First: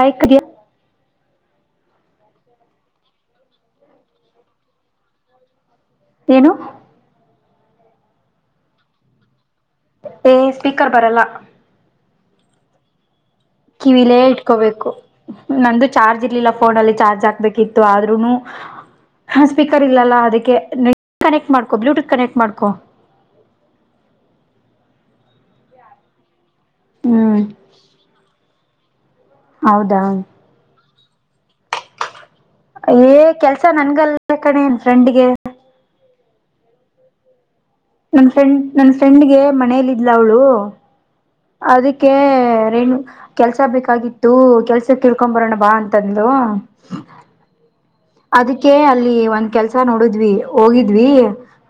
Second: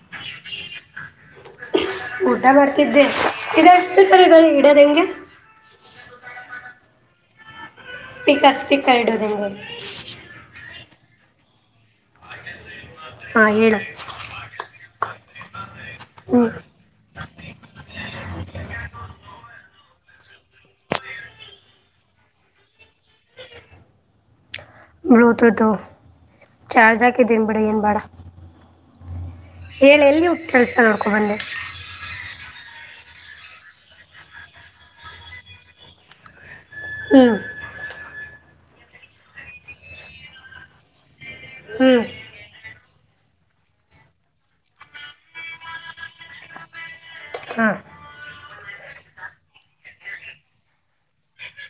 ಆಯ್ಕಯ ಊಟ ಮಾಡ್ತಿದ್ದೆ ಇ ಅಷ್ಟೇ ಸರಿ ಈ ಇಡದ ಹೆಂಗೆ ಏನು ಸ್ಪೀಕರ್ ಸ್ಪೀಕರ್ ಇಡೋದು ಹೆಂಗೆ ಪೇಸ್ಟ್ ಸ್ಪೀಕರ್ ಬರಲ್ಲ ಹಾಂ ಹೇಳು ಕಿವಿಲೇ ಇಟ್ಕೋಬೇಕು ನಂದು ಚಾರ್ಜ್ ಹ್ಞೂ ಇರ್ಲಿಲ್ಲ ಫೋನಲ್ಲಿ ಚಾರ್ಜ್ ಆಗ್ಬೇಕಿತ್ತು ಆದ್ರೂನು ಹ ಸ್ಪೀಕರ್ ಇಲ್ಲಲ್ಲ ಅದಕ್ಕೆ ಕನೆಕ್ಟ್ ಮಾಡ್ಕೊ ಬ್ಲೂಟೂತ್ ಕನೆಕ್ಟ್ ಮಾಡ್ಕೊ ಬ್ಲೂಟೂತ್ ಚಾರ್ಜ ಹ್ಮ್ ಹಾಕಿದ್ದೇನ್ ಬಿಡ ಏನ್ ಬೇಡ ಹೇಳ ಹೌದಾ ಎಲ್ಲಿ ಹೋಗತಸ ಸಲ್ಲಡ್ಕ ಬೇ ಏ ಕೆಲ್ಸ ನನ್ಗಲ್ಲ ಕಣೇ ನ್ ಫ್ರೆಂಡ್ಗೆ ಹ್ಮ್ ನನ್ನ ಫ್ರೆಂಡ್ ನನ್ನ ಫ್ರೆಂಡ್ಗೆ ಮನೇೆಯಲ್ಲಿ ಇದ್ಲ ಅವಳು ಹ್ಞೂ ಅದಕ್ಕೆೇ ನು ಕೆಲ್ಸ ಬೇಕಾಗಿತ್ತು ಕೆಲ್ಸಕ್ ಇರ್ಕೊ ಬರೋಣ ಬಾ ಅಂತಂದ್ಲು ಹಾಂ ಅದಕ್ಕೆ ಅಲ್ಲಿ ಒಂದ್ ಕೆಲ್ಸ ನೋಡಿದ್ವಿ ಹೋಗಿದ್ವಿ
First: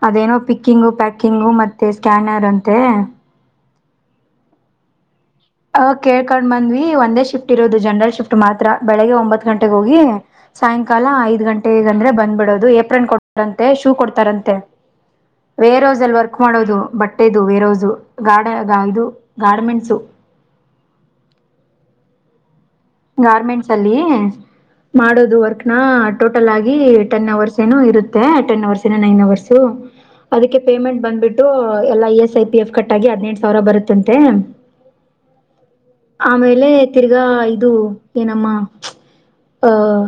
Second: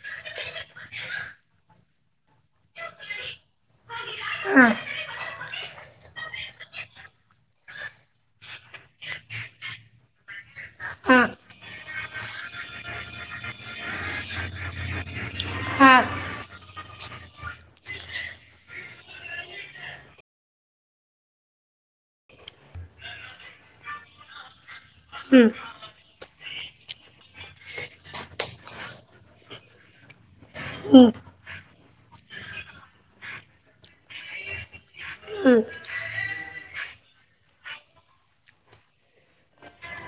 ಅದೇನೋ ಪಿಕ್ಕಿಂಗು ಪ್ಯಾಕಿಂಗು ಮತ್ತೆ ಸ್ಕ್ಯಾನರ್ ಅಂತೆ ಅ ಕೇಳ್ಕೊಂಡ್ ಬಂದ್ವಿ ಒಂದೇ ಶಿಫ್ಟ್ ಇರೋದು ಜನರಲ್ ಶಿಫ್ಟ್ ಮಾತ್ರ ಬೆಳಿಗ್ಗೆ ಒಂಬತ್ ಗಂಟೆಗೆ ಹೋಗಿ ಸಾಯಂಕಾಲ ಹಾಂ ಐದ್ ಗಂಟೆಗ ಅಂದ್ರೆ ಬಂದ್ಬಿಡೋದು ಏಪ್ರಿಲ್ ಕೊಡ್ತಾರಂತೆ ಶೂ ಕೊಡ್ತಾರಂತೆ ಹಾಂ ಬೇರೋಸ್ ಹಾಂ ಅಲ್ಲಿ ವರ್ಕ್ ಮಾಡೋದು ಬಟ್ಟೆದು ಬೇರೋ ಗಾಡ ಇದು ಗಾರ್ಮೆಂಟ್ಸ ಗಾರ್ಮೆಂಟ್ಸ್ ಅಲ್ಲಿ ಮಾಡೋದು ಹ್ಞೂ ವರ್ಕ್ನ ಆಟೋ ಟ ಅವರ್ ಏ ಇರುತ್ತ ಟ ಏ ಅಂ ಬಂದಬಟ್ಟು ಎ ಕ ಆ ಹದ ಸಾವಿರ ಬರುತ್ತ ಹ್ಞೂ ಆಮೇ ತಿಗ ಅದು ಏನಮ್ಮ ಅಹ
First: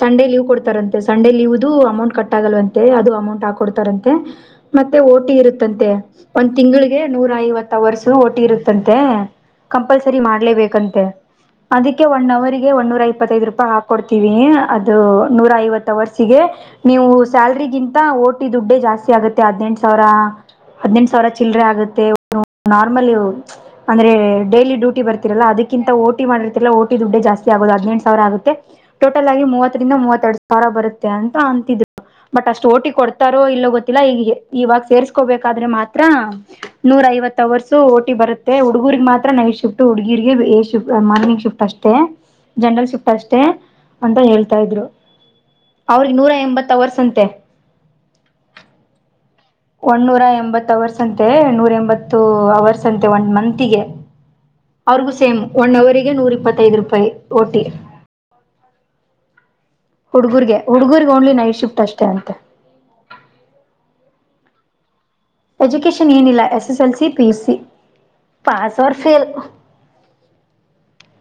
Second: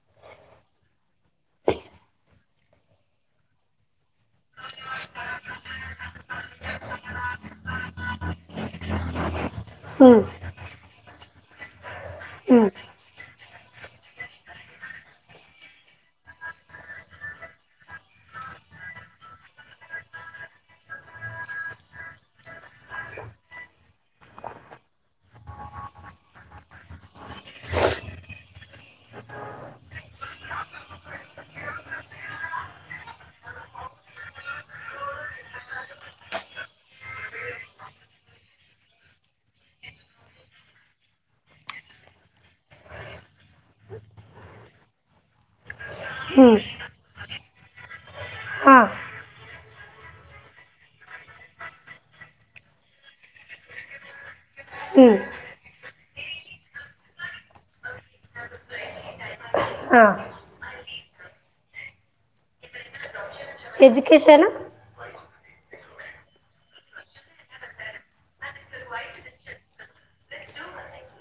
ಸಂಡೇ ಲೀವ್ ಕೊಡ್ತಾರಂತೆ ಸಂಡೆ ಲೀವ್ ಅಮೌಂಟ್ ಕಟ್ ಆಗಲ್ವಂತೆ ಅದು ಅಮೌಂಟ್ ಹಾಕಕೊಡ್ತಾರಂತೆ ಮತ್ತೆ ಓಟಿ ಇರುತ್ತಂತೆ ಒಂದ್ ತಿಂಗಳಿಗೆ ನೂರ ಐವತ್ತು ಅವರ್ಸ ಓಟಿ ಇರುತ್ತಂತೆ ಕಂಪಲ್ಸರಿ ಹ್ಞೂ ಹ್ಞೂ ಮಾಡ್ಲೇಬೇಕಂತ ತ್ತೆ ಅದಕ್ಕೆ ಒನ್ ಹ್ಞೂ ಅವರ್ಗೆ ಒೂರ ಇಪ್ಪತ್ತೈದು ರೂಪಾಯಿ ಹಾಕೊಡ್ತೀವಿ ಅದು ನೂರ ಐವತ್ತು ವರ್ಸಿಗೆ ನೀವು ಸ್ಯಾಲ್ರಿಗಿಂತ ಓಟಿ ದುಡ್ಡೇ ಜಾಸ್ತಿ ಆಗುತ್ತೆ ಹದ್ನೆಂಟು ಸಾವಿರ ಹದ್ಿನಂ ಸಾವಿರ ಚಿಲ್ಲರೆ ಆಗುತ್ತೆ ನಾರ್ಮಲ್ ಅಂದ್ರೆ ಡೈಲಿ ಡ್ಯೂಟಿ ಬರ್ತರಲ್ಲಾ ಅದಕ್ಕಿಂತ ಓಟಿ ಮಾಡ ಓಟಿ ದುಡ್ಡೆ ಜಾಸ್ತಿ ಆಗೋುದು ಹದ್ಿನಂು ಸಾವಿರ ಆಗುತ್ತೆ ಟೋಟಲ್ ಆಗಿ ಮೂವತ್ತರಿಂದ ಮೂವತ್ತೆರಡು ಸಾವಿರ ಬರುತ್ತೆ ಅಂತ ಅಂತಿದ್ರು ಬಟ್ ಅಷ್ಟು ಓಟಿ ಕೊಡ್ತಾರೋ ಇಲ್ಲೋ ಗೊತ್ತಿಲ್ಲ ಈ ಇವಾಗ ಸೇರ್ಸ್ಕೋಬೇಕಾದ್ರೆ ಮಾತ್ರ ನೂರ ಐವತ್ ಅವರ್ಸ ಓಟಿ ಬರುತ್ತೆ ಹುಡುಗೂರ್ರಿಗೆ ಮಾತ್ರ ನೈಟ್ ಶಿಫ್ಟ್ ಹುಡುಗರಿಗೆ್ಟ ಮಾರ್ನಿಂಗ್ ಶಿಫ್ಟ್ ಅಷ್ಟೇ ಜನರಲ್ ಸು್ಟ ಅಷ್ಟೇ ಅಂತ ಹೇಳ್ತಾ ಇದ್ರು ಅವ್ರಿಗೆ ನೂರ ಹ್ಞೂ ಎಂಬತ್ ಅವರ್ಸಂತೆ ಹಾಂ ಒಂದು ನೂರಎಂಬತ್ತು ಅವರ್ಸ್ ಅಂತೆ ನೂರ ಎಂಬತ್ತು ಅವರ್ಸ್ ಅಂತೆ ಒಂದು ಮಂತಿಗೆ ಹ್ಞೂ ಅವ್ರಿಗೂ ಸೇಮ್ ಒನ್ ಅವರ್ ನೂರು ಇಪ್ಪತ್ತ ಐದು ರೂಪಾಯಿ ಓಟಿ ಹಾಂ ಹುಡುಗುರ್ಗೆ ಹುಡುಗುರ್ ಓನ್ಲಿ ನೈಟ್ ಶಿಫ್ಟ್ ಅಷ್ಟೇ ಅಂತೆ ಎಜುಕೇಶನ್ ಎಜುಕೇಶನ್ ಏನಿಲ್ಲ S S L C P S C pass or fail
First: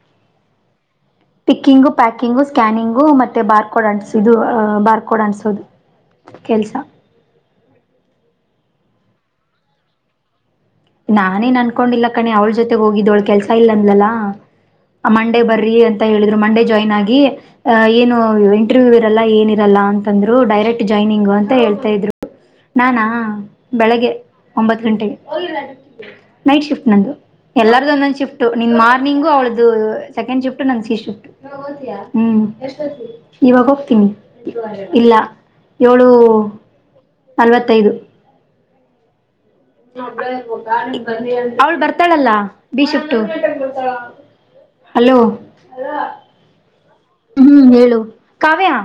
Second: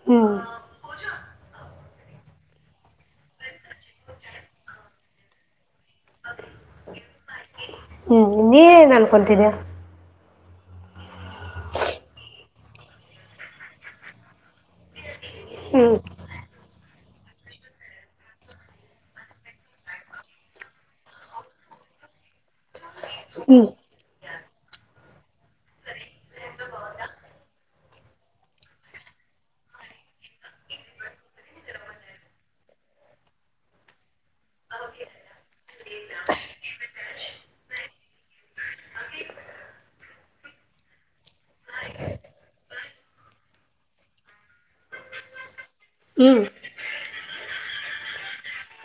ಹ್ಞೂ ಪಿಕ್ಕಿಂಗು ಪ್ಯಾಕಿಂಗು ಸ್ಕ್ಯಾನಿಂಗು ಮತ್ತೆ ಬಾರ್ ಕೋಡ್ ಅನ್ಸದು ಬಾರ್ ಕೋಡ್ ಅನ್ಸೋದು ಕೆಲಸ ನೀನ್ ಅನ್ಕೊತಿದೀಯಾ ನಾನೇನ್ ಅನ್ಕೊಂಡಿಲ್ಲ ಕಣೆ ಅವ್ಳ ಜೊತೆ ಹೋಗಿದ್ದವಳ ಕೆಲ್ಸ ಇಲ್ಲ ಅಂದ್ಲಲ್ಲ ಮಂಡೇ ಬರ್ರಿ ಹ್ಞೂ ಅಂತ ಹೇಳಿದ್ರು ಮಂಡೇ ಜಾಯ್ನ್ ಆಗಿ ಅ ಏನು ಇಂಟರ್ವ್ಯೂ ಇರಲ್ಲ ಏನಿರಲ್ಲ ಅಂತಂದ್ರು ಡೈರೆಕ್ಟ್ ಜಾಯ್ನಿಂಗ ಅಂತ ಹೇಳ್ತಾ ಇದ್ರು ನಾನಾ ಹಾ ಹ್ಞೂ ಬೆಳಗ್ಗೆ ಒಂಬತ್ ಗಂಟೆಗೆ ನೈಟ್ ಶಿಫ್ಟ್ ನ ಎಲ್ಲಾರ್ದು ಒಂದೊಂದು ಶಿಫ್ಟು ನಿ ಮಾರ್ನಿಂಗು ಅವಳ್ದು ಸೆಕೆಂಡ್ ಶಿಫ್ಟ್ ನ ಶಿಫ್ಟ್ಮ ಇವಾಗ ಹೋಗ್ತೀನಿ ಇಲ್ಲ- ಅಲ್ವತ್ತೈದು ಅವಳು ಬರ್ತಾಳಲ್ಲ ಭೀಶಫ್ಟು ಹಲೋ ಹ್ಮ್ ಹ್ಮ ಹೇಳು ಕಾವ್ಯಾ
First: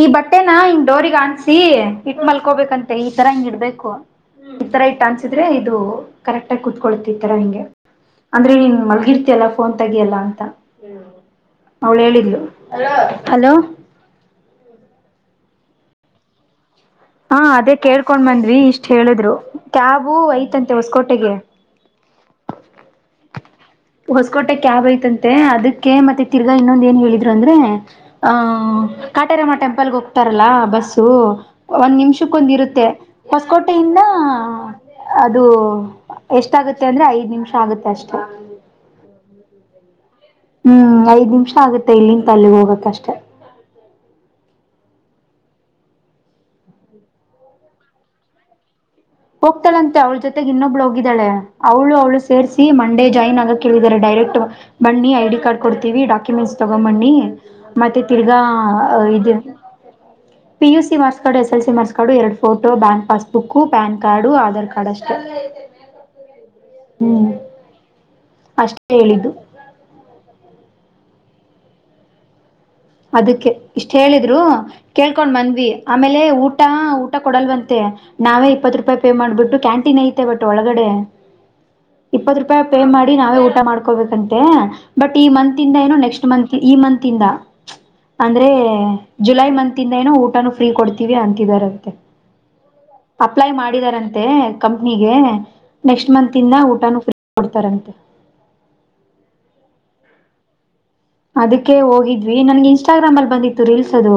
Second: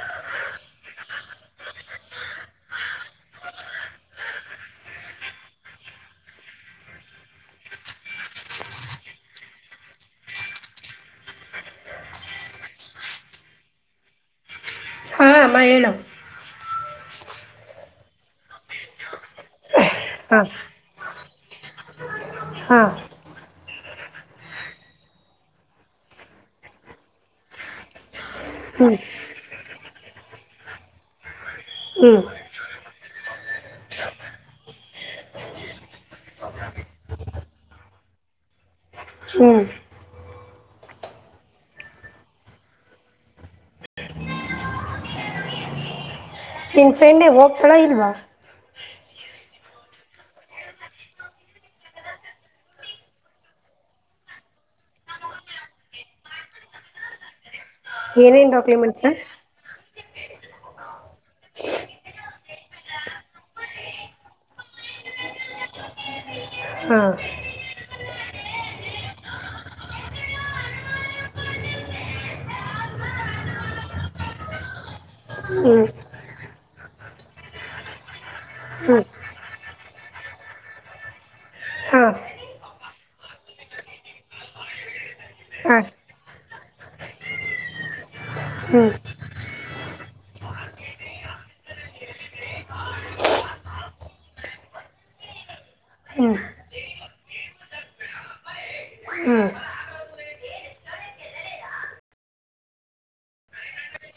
ಈ ಬಟ್ಟೆನ ಹಂಗ್ ಡೋಗ್ ಅನ್ಸಿ ಇಟ್ಟ ಮಲ್ಕೋಬೇಕಂತೆ ಈತರ ಹಿಂಗ ಇಡ್ಬೇಕು ಈತರ ಇಟ್ಟ ಅನ್ಸಿದ್ರೆ ಇದು ಕರೆಕ್ಟ್ ಆಗ ಕೂತ್ಕೊಳ್ತಿ ಈತರ ಹಿಗೆ ಅಂದ್ರೆನ್ ಮಲ್ಗಿರ್ತಯಲ್ಲ ಫೋನ್ ತಗಿ ಎಲ್ಲ ಅಂತ ಅವಳ ಹೇಳ ಹಲೋ ಹ್ಮ ಹೇಳ್ ಹಾ ಅದೇ ಕೇಳ್ಕೊಂಡ್ ಬಂದಿ ಇಷ್ಟ್ ಹೇಳಿದ್ರು ಕ್ಯಾಬು ಹಾಂ ಐತಂತೆ ಹೊಸಕೋಟೆಗೆ ಹಾ ಹೊಸಕೋಟೆ ಕ್ಯಾಬ್ ಐತಂತೆ ಅದಕ್ಕೆ ಮತ್ತೆ ತಿರ್ಗಾ ಇನ್ನೊಂದ ಏನ್ ಹೇಳಿದ್ರು ಅಂದ್ರೆ ಹ ಹ್ಮ್ ಕಾಟರ ಮಟಮ ಕಲ್ಲಗ್ ಹೋಗ್ತಾರಲ್ಲ ಬಸ್ಸು ಒಂದ್ ಹ್ಮ್ ನಿಮಿಷಕ್ಕೊಂದ ಇರುತ್ತೆ. ಹೊಸಕೋಟೆಯಿಂದ ಅ ಅದು ಎಷ್ಟಾಗುತ್ತೆ ಅಂದ್ರೆ ಐದ್ ನಿಮಿಷ ಆಗುತ್ತೆ ಅಷ್ಟೆ. ಹ ಅದ್ನೇ ಹ್ಮ್ ಕೇಳಿದೆ. ಹ್ಮು ಐದ್ ನಿಮಿಷ ಆಗತ್ತೆ ಇಲ್ಲಿಂದ ಅಲ್ಲಿಗೆ ಹೋಗೋಕೆ ಅಷ್ಟೇ. ನಿನ್ನ್ ಫ್ರೆಂಡೇ ಹೋಗ್ತಾಳೋ ಇಲ್ವಾ. ಹೋಗ್ತಾಳಂತೆ ಅವಳ ಜೊತೆಗೆ ಇನ್ನೊಬ್ಳು ಹೋಗಿದ್ದಾಳೆ ಅವ್ಳು ಅವಳು ಸೇರ್ಸಿ ಮಂಡೆ ಜಾಯ್ನ್ ಆಗಕ್ ಹೇಳಿದ್ದಾರೆ ಡೈರೆಕ್ಟ್ರ್ ಬನ್ನಿ ಐಡಿ ಕಾರ್ಡ್ ಕೊಡ್ತೀವಿ ಡಾಕ್ಯುಮೆಂಟ್ಸ್ ತಗೊಂಡ್ ಬನ್ನಿ ಮತ್ತೆ ತಿರ್ಗಾ ಏನೇನ್ ಅ ಡಾಕ್ಯುಮೆಂಟ್ಸ್ ಇದು PUC marks card SLC marks card ಎರಡು photo bank passbook PAN card, Aadhaar card ಅಷ್ಟೆ. ಹಾ ಹ್ಮ್ ಅಷ್ಟೇ ಹೇಳಿದ್ದು. ಅದಕ್ಕೆ ಇಷ್ಟ ಹೇಳಿದ್ರು ಕೇಳ್ಕೊಂಡ್ ಬಂದ್ವಿ ಹ್ಮ್ ಆಮೇಲೆ ಊಟ ಊಟ ಕೊಡಲ್ವಂತೆ ನಾವೇ ಇಪ್ಪತ್ ರೂಪಾಯಿ ಹ್ಮ್ ಪೇ ಮಾಡ್ಬಿಟ್ಟು ಕ್ಯಾಂಟೀನ್ ಐತೆ ಬಟ್ ಒಳಗಡೆ ಹಾ ಇಪ್ಪತ್ ರೂಪಾಯಿ ಪೇ ಮಾಡಿ ನಾವೇ ಊಟ ಮಾಡ್ಕೋಬೇಕಂತೆ ಬಟ್ ಈ ಮಂತ್ ಇಂದ ಹಾ ಏನು ನೆಕ್ಸ್ಟ್ ಮಂತ್ ಈ ಮಂತ್ ಇಂದ ಅಂದ್ರೆ ಹ್ಮ್ ಜುಲೈ ಮಂತ್ ಇಂದ ಏನೋ ಊಟಾನು ಫ್ರೀ ಕೊಡ್ತೀವಿ ಅಂತಿದಾರಂತೆ ಅಪ್ಲೈ ಮಾಡಿದಾರಂತೆ ಕಂಪ್ನಿಗೆ ನೆಕ್ಸ್ಟ್ ಮಂತ ಹ್ಮ್ ಇಂದ ಊಟ ಫ್ರೀ ಕೊಡ್ತಾರಂತೆ. ಹ್ಮ್ ಅದಕ್ಕೆ ಹೋಗಿದ್ವಿ ನನ್ಗೆ ಇನ್ಸ್ಟಾಗ್ರಾಮ್ ಅಲ್ಲಿ ಬಂದಿತ್ತು ರೀಲ್ಸ್ ಅದು.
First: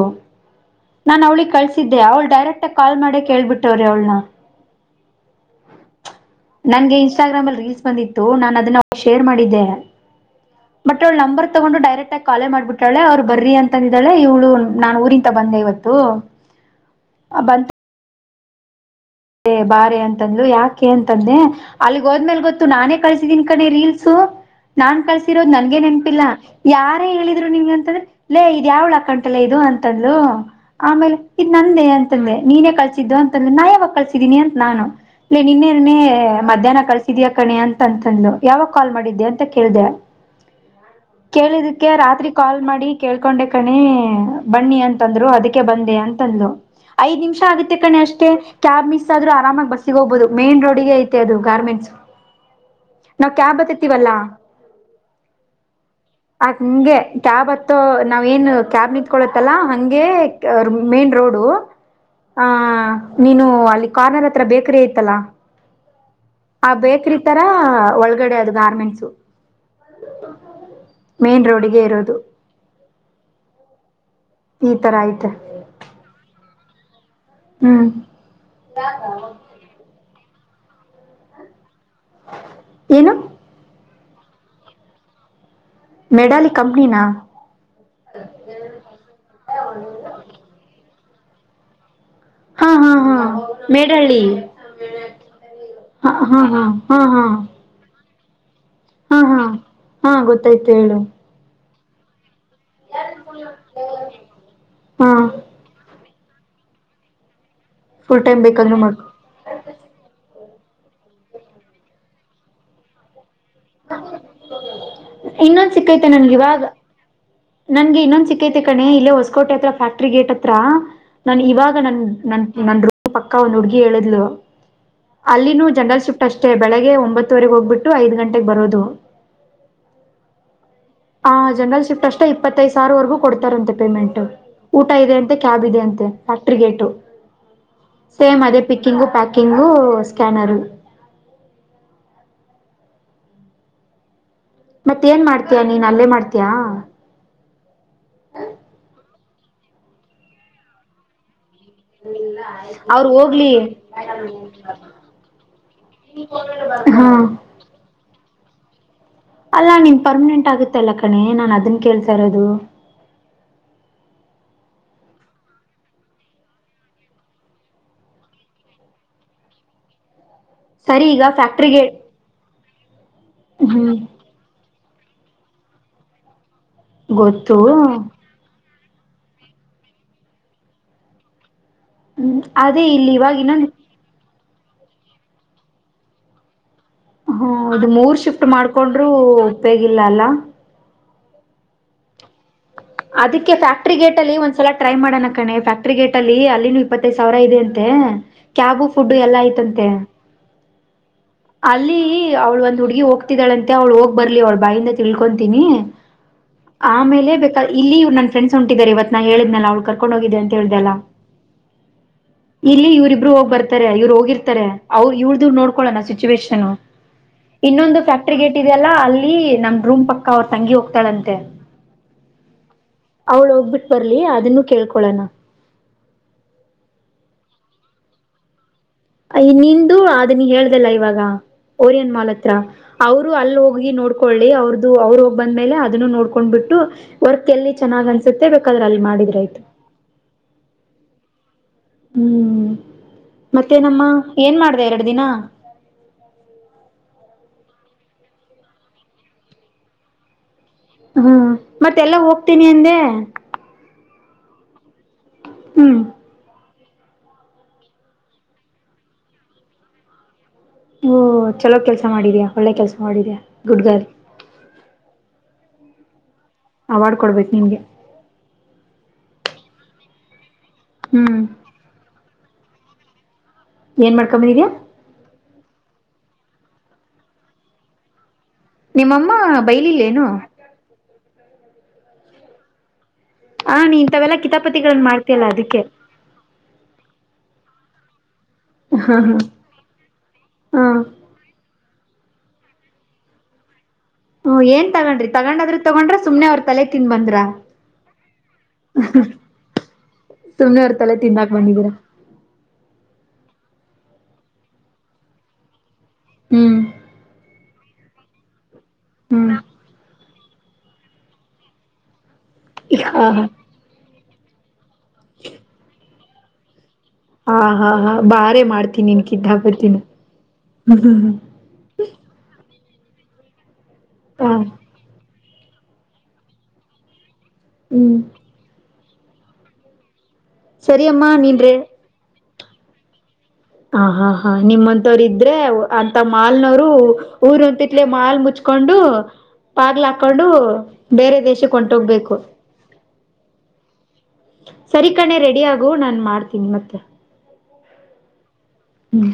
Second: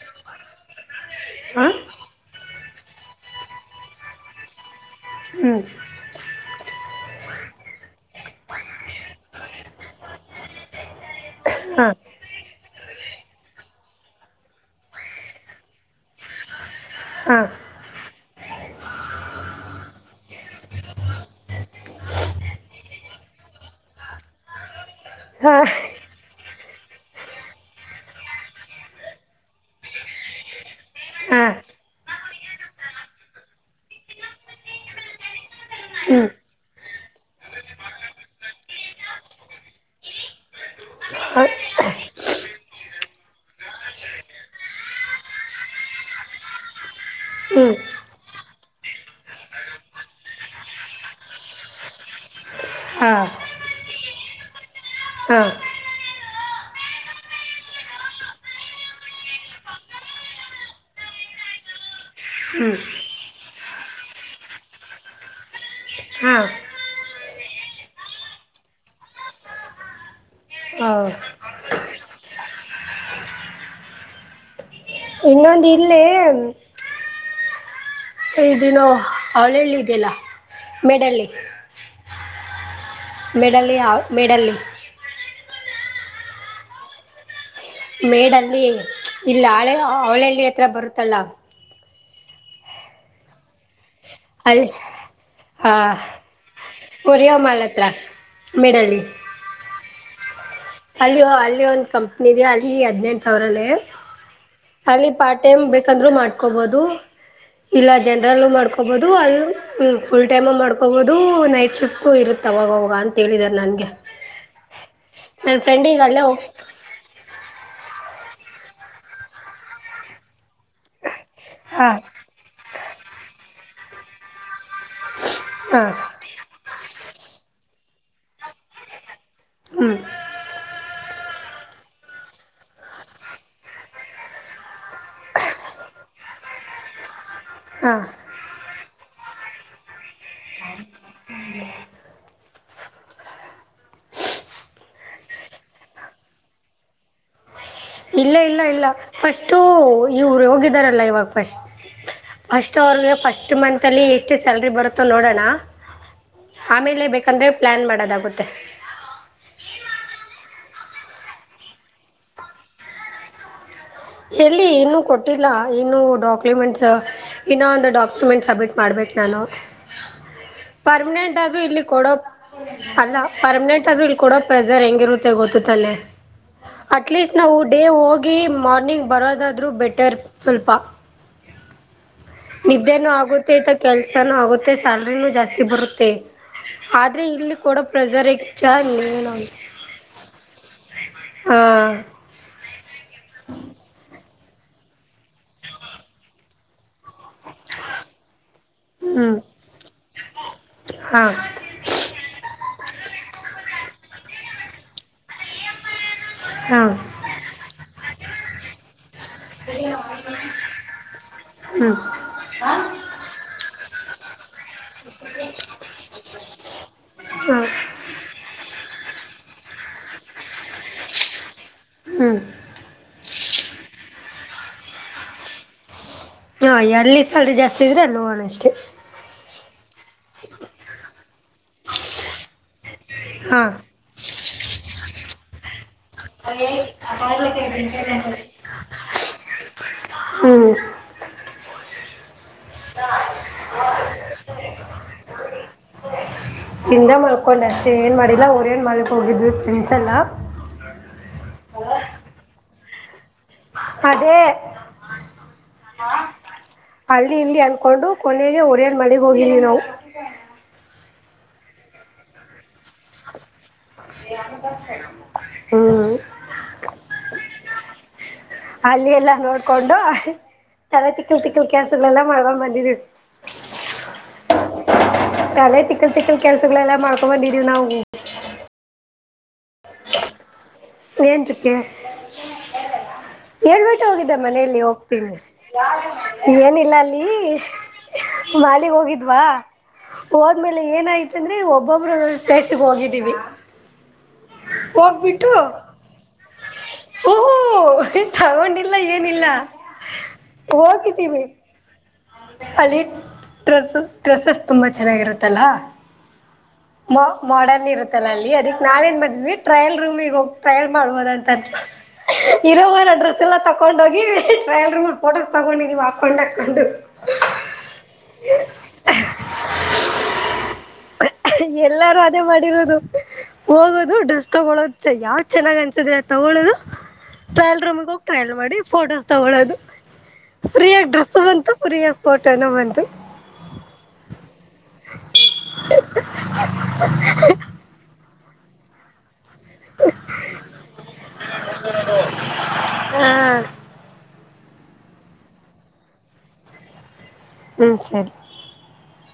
ನಾನನ್ ಅವಳಿಗೆ ಹಾ ಕಳ್ಸಿದ್ದೆ ಅವಳ ಡೈರೆಕ್ಟ್ ಕಾಲ್ ಮಾಡ ಕೇಳ್ಬಿಟ್ಟವ್ರ ಅವಳ್ನ ಹ್ಮ್ ನನ್ಗೆ ಇನ್ಸ್ಟಾಗ್ರಾಮ್ ಅಲ್ಲಿ ರೀಲ್ಸ್ ಬಂದಿತ್ತು ನಾನ್ ಅದನ್ನ ಶೇರ್ ಮಾಡಿದ್ದೆ ಬಟ್ ಅವಳ್ ನಂಬರ್ ತಗೊಂಡು ಹಾ ಡರೆಕ್ಟ್ ಆಗಿ ಕಾಲೆ ಮಾಡ್ಬಿ ತಳ ಅವ್ರ್ ಬರ್ಲಿ ಅಂತಂದಿದಾಳೆ ಇವಳು ನಾ ಊರಿ ತ ಬಂದೆ ಇವತ್ತು ಹಾ ಬಂದ್ ಎ ಬಾರೆ ಅಂತಂದ್ಲು ಯಾಕೆ ಅಂತಂದೆ ಅಲ್ಲಿಗ್ ಹೋದ್ಮೇಲ್ ಗೊತ್ತು ನಾನೇ ಕಳ್ಸಿದೀನ್ ಕನೇ ರೀಲ್ಸು ನಾನ್ ಕಳ್ಸಿರೋದ್ ನನ್ಗೆ ಹಾ ನೆನಪಿಲ್ಲ. ಯಾರೇ ಹೇಳಿದ್ರು ನಿಮ್ಗೆ ಆತರ ಲೇ ಇದ್ ಯಾವಳ್ ಅಕೌಂಟಲೇ ಇದು ಅಂತಂದ್ಲು ಆಮೇಲೆ ಹಾ ಇದ್ ನಂದೇ ಅಂತಂದೆ ನೀನೇ ಕಳ್ಸಿದ್ದು ಅಂತಂದೆ ನಾ ಯಾವಾಗ ಕಳ್ಸಿದ ತ್ತಿದಿನಿ ಅಂತ್ ನಾನು ಎ ನಿನ್ನೆನೇ ಹ್ಮ್ ಮಧ್ಯಾಹ್ನ್ ಕಳಸಿದೀಯ ಕಣೆ ಅಂತ ಅಂತಂದ್ಲು ಯಾವಾಗ ಕಾಲ್ ಮಾಡಿದ್ದೆ ಅಂತ ಕೇಳ್ದೆ ಹಾ ಕೇಳಿದಿಕ್ಕೆ ರಾತ್ರಿ ಕಾಲ್ ಮಾಡಿ ಕೇಳ್ಕೊಂಡೆ ಕಣೆ ಬನ್ನಿ ಅಂತಂದ್ರು ಅದಕ್ಕೆ ಬಂದೆ ಅಂತಂದ್ಲು ಐದ್ ನಿಮಿಷ ಹ್ಮ್ ಆಗತ್ತೆ ಕಣೆ ಅಷ್ಟೇ ಕ್ಯಾಬ್ ಮಿಸ್ [unintelligible] ಆರಾಮ ಬಸ್ಸಿಗೆ ಹೋಗ್ಬಹುದು ಮೈನ್ ರೋಡಿಗೆ ಐತೆ ಅದು ಗಾರ್ಮೆಂಟ್ಸ್ ನಾವ್ ಕ್ಯಾಬ್ ಹತತ್ತಿವಲ್ಲ ಹ ಆದ್ ಹಂಗೆ ಕ್ಯಾಬ್ ಹತ್ತೋ ನಾವ್ ಏನ್ ಕ್ಯಾಬ್ ನಿತ್ಕೊಳ್ಳತ್ತಲ್ಲ ಹಂಗೆ ಅ ಮೇನ್ ರೋಡು ಆ ಹ್ಮ್ ನೀನು ಅಲ್ಲಿ ಕಾರ್ನರ್ ಹತ್ರ ಬೆಕ್ರೀ ಐತ್ತಲ್ಲ ಹಾ ಆ ಬೆಕ್ರೀ ತರ ಒಳಗಡೆ ಅದು ಗಾರ್ಮೆಂಟ್ಸ ಹಾ ಮೇನ್ ರೋಡಿಗೆ ಇರೋದು. ಈ ತರ ಐತೆ ಇನ್ನೊಂದ ಇಲ್ಲೇ ಹ್ಮು ಇದನು ಅವ್ಳ ಹೇಳಿದಿಲ್ಲ. ಮೇಡಳ್ಳಿ ಏನು ಮೇಡಳ್ಳಿ ಆ ಮೇಡಳ್ಳಿ. ಮೆಡಲ್ ಕಂಪನಿನಾ. ಮೇಡಲ್ಲಿ ಇಲ್ಲಿ [unintelligible] ಹತ್ರ ಬರು ತ್ತಲ್ಲಾ ಹಾ ಹಾ ಹಾ ಮೇ ಮೇಡಳ್ಳಿ ಅಲ್ಲಿ ಆ ಹಾ ಹಾ ಹಾ ಹಾ. ಮೇಡಳ್ಳಿ ಹಾ ಹಾ ಹಾ ಗೋ ಅಲ್ಲಿೋ ಅಲ್ಲಿಯ ಒಂದು ಸಂ ಅಲ್ಲಿ ಹದ್ನೆಂ ಸಾವಿರನೇ ಅಲ್ಲಿ ಹಾ ಪಾರ್ಟ್ ಟೈಮ್ ಬೇಕಂದ್ರು ಮಾಡ ಹಕೋಬೋದು ಇಲ್ಲ ಫುಲ್ ಟೈಮ್ ಜನರಲ್ಲ ಬೇಕಾದ್ರೂ ಮಾಡ್ಕೊ ಮಾಡ್ಕೋಬಹುದು ಅದು ಫುಲ್ ತ ಮಾಡ ಹೋಗೋದು ನೈಟ್ ಶಿಫ್ಟ್ ಇರುತ್ತ ಅವಾಗ ಹೋಗಾಗ ಅಂತ ಹೇಳಿದ್ದಾರೆ ನನ್ಗೆ. ಇನ್ನೊಂದು ಸಿಕ್ಕೈತೆ ನನ್ಗೆ ಇವಾಗ ನನ್ಗೆ ಇನ್ನೊಂದ್ ಸಿಿಕೈತಿ ಕಣೆ ಇಲ್ಲೇ ಹೊಸಕೋಟೆ ಹತ್ರ ಫ್ಯಾಕ್ಟ್ರಿ ಗೇಟ್ ಹತ್ರ ನಾನ ಇವಾಗ ಹಾಂ ನನ್ ನ ನನ್ ಪಕ್ಕ ಒಂದು ಹುಡುಗಿ ಳುದಿಲ್ಲ ಅಲ್ಲಿನೂ ಹಾಂ ಜನರಲ್ ಶಿಫ್ಟ್ ಅಷ್ಟೇ ಬೆಳಗ್ಗೆ ಒಂಬತ್ತು ವರೆ ಹೋಗ್ಬಟ್ಟು ಐದುಂಟೆ ಬರೋದು ಹ್ಮ ಆ ಜನರಲ್ ಶಿಫ್ಟ್ ಅಷ್ಟ ಇಪ್ಪತ್ತೈದು ಸಾವಿರ ವರೆಗೂ ಕೊಡ್ತಾರಂತೆ ಪೇಮೆಂಟ್ ಊಟ ಇದೆ ಅಂತೆ ಕ್ಯಾಬ್ ಇದೆ ಅಂತೆ ಫ್ಯಾಕ್ಟ್ರಿ ಗೇಟು ಹಾಂ ಸೇಮ್ ಅದೇ ಪಿಂಗ್ ಪ್ಯಾಕ್ ಹಂಗು ಹ ಮತ್ತೇಏನ್ ಮಾಡ್ತಯ ನೀನ್ ಅಲ್ಲೇ ಮಾಡ್ತಯ ಇಲ್ಲ ಇಲ್ಲ ಇಲ್ಲ ಫಸ್ಟು ಇವರು ಹೋಗಿದಾರಲ್ಲ ಇವಾಗ ಫಸ್ಟ್ ಫಸ್ಟ್ ಅವ್ರು ಅವರ್ಗ ಹೋಗ್ಲಿ ಫಸ್ಟ್ ಮತ್ ಅಲ್ಲಿ ಎಷ್ಟು ಸ್ಯಾಲ್ರಿ ಬರುತ್ತೋ ನೋಡೋಣ ಆಮೇಲೆ ಹಾ ಬೇಕಂದ್ರೆ ಪ್ಲಾನ್ ಮಾಡೋದಾಗುತ್ತೆ ತ್ತ ಅಲ್ಲಾ ನೀನ್ ಪರ್ಮನೆಂಟ್ ಆಗುತ್ತೆ ಎಲ್ಲ ಕಣೆ ನಾನ್ ಅದನ್ ಕೇಳ್ತಾ ಇರೋದು ಎಲ್ಲಿ ಇನ್ನೂ ಕೊಟ್ಟಿಲ್ಲ ಇನ್ನೂ ಡಾಕ್ಯುಮೆಂಟ್ಸ್ ಇನ್ನೂ ಒಂದು ಡಾಕ್ಯುಮೆಂಟ್ ಸಬ್ಮಿಟ್ ಮಾಡಬೇಕು ನಾನು ಸರಿ ಈಗ ಪರ್ಮನೆಂಟ್ ಆದ್ರೂ ಇಲ್ಲಿ ಫ್ಯಾಕ್ಟ್ರಿಗೆ ಕೊಡೋ ಅಲ್ಲ ಪರ್ಮನೆಂಟ್ ಹ್ಮ್ ಆದ್ರೂ ಇಲ್ಲಿ ಕೊಡೋ ಪ್ರೆಸರ್ ಹೆಂಗಿರು ಗೊತ್ತುತ್ತಲೆೆ ಅಟ್ಲೀಸ್ಟ್ ನಾವು ಗೊತ್ತು ಡೇ ಹೋಗಿ ಮಾಡ ಮಾರ್ನಿಂಗ್ ಬರೋದಾದ್ರೂ ಬೆಟರ್ ಸ್ವಲ್ಪ ಹ್ಮ್ ಅದೇ ನಿದ್ದೆನೂ ಇಲ್ಲಿ ಇವಾಗ ಆಗುತ್ತೆ ಇನ್ನೊಂದು ಆಯ್ತಾ ಕೆಲ್ಸಾನೂ ಆಗುತ್ತೆ ಮತ್ತೆ ಸ್ಯಾಲ್ರಿಿನೂ ಜಾಸ್ತಿ ಬರುತ್ತೆ ಆದರೆ ಹ್ಮ ಇಲ್ಲಿ ಕೊಡೋ ಇದು ಮೂರ್ ಶಿಫ್ಟ್ ಪ್ರೆಸರಿಗೆ ಚಾ ಮಾಡ್ಕೊಂಡ್ರರು ನೀವೇನೋ ಉಪೇಗಿಲ್ಲ ಅಲ್ಲ ಹಾ ಅದಕ್ಕೆ ಫ್ಯಾಕ್ಟ್ರಿ ಗೇಟ್ ಅಲ್ಲಿ ಒಂದ್ಸಲ ಟ್ರೈ ಮಾಡಣ ಕಣೆ ಫ್ಯಾಕ್ಟ್ರಿ ಗೇಟ್ ಅಲ್ಲಿ ಅಲ್ಲಿ ಇಪ್ಪತ್ತೈದು ಸಾವಿರ ಇದೆ ಅಂತೆ ಕ್ಯಾಬು ಫುಡ್ ಎಲ್ಲ ಹ್ಞೂ ಆಯ್ತಂತೆ ಹಾಂ ಅಲ್ಲಿ ಅವಳು ಒಂದ್ ಹುಡ್ಗಿ ಹೋಗ್ತಿದ್ದಾಳಂತೆ ಅವ್ಳು ಹೋಗಿ ಬರ್ಲಿ ಅವಳ ಬಾಯಿಂದ ತಿಳ್ಕೊತೀನಿ ಹಾಂ ಆಮೇಲೆ ಇಲ್ಲಿ ಇವ್ರು ನನ್ನ ಫ್ರೆಂಡ್ ಹೊಂಟಿದಿದ್ದಾರೆ ಇವತ್ ನಾ ಹೇಳಿದ್ನ ಅವ್ಳ ಕರ್ಕೊಂಡ್ ಹೋಗಿದ್ದಿದೆ ಅಂತ ಹೇಳ್ದಲ್ಲ ಹ್ಞೂ ಇಲ್ಲಿ ಇವ್ರ ಇಬ್ರು ಹೋಗ್ ಬರ್ತಾರೆ ಇವ್ರು ಹೋಗಿರ್ತಾರೆ ಅವ್ರು ಇವಳ್ದ ನೋಡ್ಕೊಳೋಣ ಸಿಚುವೇೇಶನ್ ಹಾಂ ಇನ್ನೊಂದು ಫ್ಯಾಕ್ಟ್ರಿ ಗೇಟ್ ಇದೆಯಲ್ಲಾ ಅಲ್ಲಿ ನಮ ರೂಮ್ ಪಕ್ಕ ಅವ್ರ ತಂಗಿ ಹೋಗ್ತಾಳಂತೆ ಹ್ಞೂ ಅವಳ ಹೋಗ್ಬಿಟ್ಟ ಬರ ಲಿ ಅದನ್ನು ಕೇಳ್ಕೊಳೋಣ ಹಾ ಎಲ್ಲಿ ಸಲ್ರಿ ಜಾಸ್ತಿ ಇದ್ರೆ ಅಲ್ಲಿ ಹೋಗಣ ಅಷ್ಟೆ ನಿಂದು ಅದ ನೀ ಹೇಳ್ದಲ್ಲ ಇವಾಗ ಓರಿಯನ್ ಮಾಲ್ ಹತ್ರ ಅವ್ರು ಅಲ್ಲಿ ಹಾಂ ಹೋಗಿ ನೋಡ್ಕೊಳ್ಳಿ ಅವ್ರದು ಅವರು ಬಂದ್ಮೇಲೆದು ನೋಡ್ಕೊಂಡ್ ಬಿಟ್ಟು ವರ್ಕ್ ಎಲ್ಲಿ ಚೆನ್ನಾಗ್ ಅನ್ಸುತ್ತೆ ಬೇಕಾದ್ರೆ ಅಲ್ಲಿ ಮಾಡಿದ್ರ ಆಯ್ತು ಹ್ಞೂ ಹ್ಮ್ ಮತ್ತೆ ನಮ್ಮ ಏನ್ ಮಾಡ್ದ ಎರಡು ದಿನ ತಿಂದ ಮಲ್ಕೊಂಡು ಅಷ್ಟೇ ಏನು ಮಾಡಿಲ್ಲ ಓರಿಯನ್ ಮಾಲ್ ಗೆ ಹೋಗಿದ್ವಿ ಫ್ರೆಂಡ್ಸ್ ಎಲ್ಲ ಹ್ಮ ಮತ್ತೆಲ್ಲ ಹೋಗ್ತೀನಿ ಅಂದೆ ಹ ಅದೇ ಹ್ಮ್ ಅಲ್ಲಿ ಇಲ್ಲಿ ಅಂದ್ಕೊಂಡು ಕೊನೆಗೆ ಓರಿಯನ್ ಮಾಲ್ ಗೆ ಹೋಗಿದ್ವಿ ನಾವು ಹಓ ಚಲೋ ಕೆಲ್ಸ ಮಾಡಿದ್ಯಾ ಒಳ್ಳೆ ಕೆಲ್ಸ ಮಾಡಿದ್ಯಾ [inaudible] ಗುಡ್ ಗರ್ಲ್ ಹ ಅವಡ್ ಕೊಡ್ಬೇಕು ನಿಮ್ಗೆ ಕೊಂಡು ತಲೆ ತಿಕಕ್ಕಲ್ ತಿಕಕ್ಕಲ್ ಕೆಲಸಗಳೆಲ್ಲ ಮಾಡ್ಕೊಂಡ್ ಬಂದಿದ್ದೀ ಏನ್ ಮಾಡ್ಕೊಂಡ್ ಬಂದಿದ್ಯಾ ತಳೆ ತಿಕ್ಕಲ್ ತಿಕ್ಕಲ್ ಕೆಲ್ಸಗಳೆಲ್ಲ ಮಾಡ್ಕೊ ಬಂದಿದೀವಿ ನಾವು ನಿಮ್ಮಮ್ಮ ಬೈಲುಲೇನು ಎಂತಕೆ ಆ ನೀ ಹೇಳ್ಬಿಟ್ಟು ಹೋಗಿದ್ದ ಇಂಥವೆಲ್ಲಾ ಮನೆಯಲ್ಲಿ ಕಿತಾಪತಿಗಳನ್ನ ಹೋಗ್ತೀನಿ ಮಾಡ್ತಿಯಲ್ಲ ಅದಕ್ಕೆ ಏನಿಲ್ಲ ಅಲ್ಲಿ ಮಾಲೆಗ್ ಹ ಹೋಗಿದ್ವಾ ಹೋದ್ಮೇಲೆ ಹ ಏನಾಯ್ತಂದ್ರೆ ಒಬ್ಬ ಒಬ್ಬೊಬ್ಬ್ರ ಸೆಟ್ಟಿಗೆ ಹೋಗಿದ್ದೀವಿ ಹ ಏನ್ ತಗೊಂಡ್ರಿ ಹೋಗ್ಬಿಟ್ಟು ತಗೊಂಡದ್ರ ತಗೊಂಡ್ರ ಸುನೆ ತಲೆ ತಿನ್ ಬಂದ್ರ ಓಹೋ ತಗೊಂಡಿಲ್ಲ ಏನಿಲ್ಲ ಸುಮ್ನೆವ್ರ ತಲೆ ಹೋಗಿದ್ದೀವಿ ತಿನ್ನಾಕ ಬಂದಿದೀರಾ ಅಲ್ಲಿ ಸ ಟ್ರೆಸಸ್ ತುಂಬಾ ಚೆನ್ನಾಗಿರುತ್ತಲ್ಲ ಹ್ಮ್ ಮ ಇರುತ್ತಲ್ಲ ಅಲ್ಲಿ ಅದಕ್ಕೆ ನಾವೇನ್ ಹ್ಮ್ ಬಂದೀವಿ ಟ್ರಯಲ್ ರೂಮ್ಗ್ ಹೋಗಿ ಟ್ರಯಲ್ ಮಾಡಬಹದಂತ ಇರೋ ಹಾ ಡ್ರೆಸ್ ಹಾ ಎಲ್ಲ ತಕೊಂಡ ಹೋಗಿ ಡೈವರ್ ೋಸ್ ತಗೊಂಡಿದೀ ಪೊಂಡ ಕಂಡು ಹಾ ಹಾ ಹಾ ಬಾರೆ ಮಾಡ್ತೀನಿ ನಿನ್ ಕಿದ್ದಾಪತಿನ ಹ್ಮ್ ಎಲ್ಲರೂ ಅದೇ ಮಾಡ ಇರದು ಹೋಗೋದು ಡ್ರೆಸ್ ಹಾ ತಗೊಳುತ್ತೆ ಯಾಕೆ ಚೆನ್ನಾಗ್ ಅನ್ಸಿದ್ರಿ ತಗೋಳೋುದು ಟ್ರಯಲ್ ರೂಮಿಗೆ ಹ್ಮ್ ಹೋಗ ಟ್ರಯಲ್ ಮಾಡ ಫೋಟೋಸ್ ತಗೊಳ್ಳೋದು ಸರಿ ಫೀಯಾಗಿ ಅಮ್ಮ ಡ್ರೆಸ್ ನೀನ್ರೆ ಬಂತು ಫ್ರಯ ಪೋಟ್ಟ ತನ ಬಂತ ಹ ಹಾ ಹಾ ನಿಮ್ಮಂತವ್ರ ಇದ್ರೆ ಮಾಲ್ನವರು ಊರಂತಲ ಹಾಲ್ ಮುಚ್ಕೊಂಡು ಪಾರ್್ಲ ಹಾಕೊಂಡು ಬೇರೆ ದೇಶಕ್ಕೆ ಹೊಂಟೋಗ್ಬೇಕು ಹಾ ಸರಿಕಣೆ ರೆಡಿ ಆಗು ನಾನನ್ ಮಾಡ್ತೀನಿ ಮತ್ತೆ ಹ್ಮ್ ಸರಿ ಹ್ಮ್